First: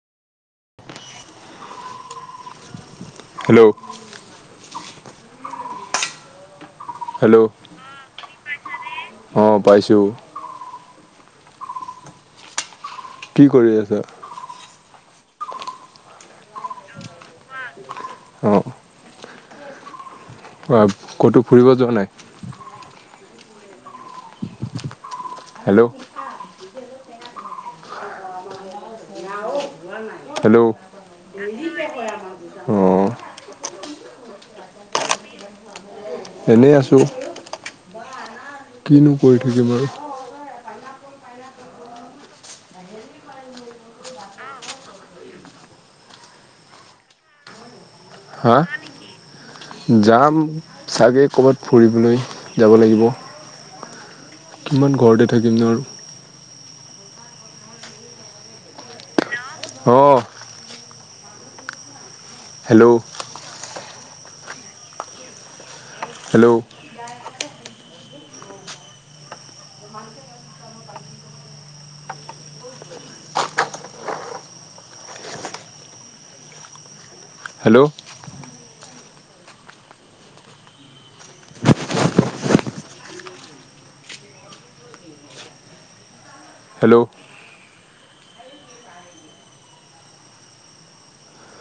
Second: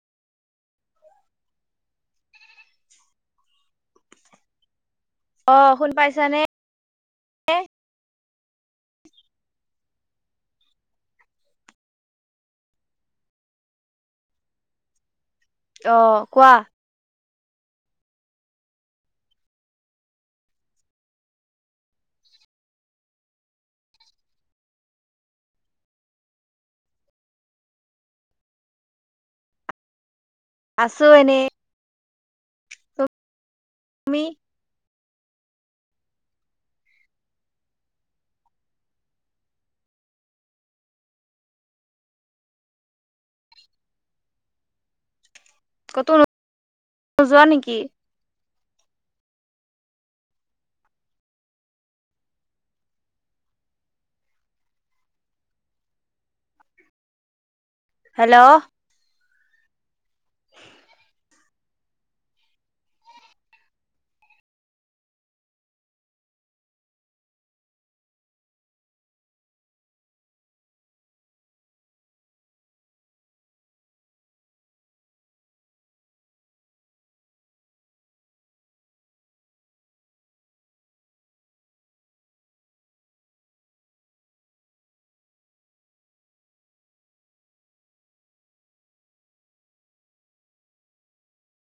Hello. অ', শুনি পাইছা নে? হেল্ল'। অঁ', -পাইছোঁ। কি কৰি আছা? অ', কোৱা? অ'। অহ', ক'তো ফুৰিব যোৱা নাই? হেল্ল'। হেল্ল', আছো এনেই অঁ',। তুমি? এনেই আছোঁ। কিনো কৰি থাকিম আৰু। ক'ত নোযোৱা নেকি? হা'? যাম চাগে ক'ৰবাত ফুৰিবলৈ যাব লাগিব। কিমান ঘৰতে থাকিম নো আৰু। হেল্ল'? অ'। হেল্ল'? হেল্ল'? হেল্ল'? হেল্ল'?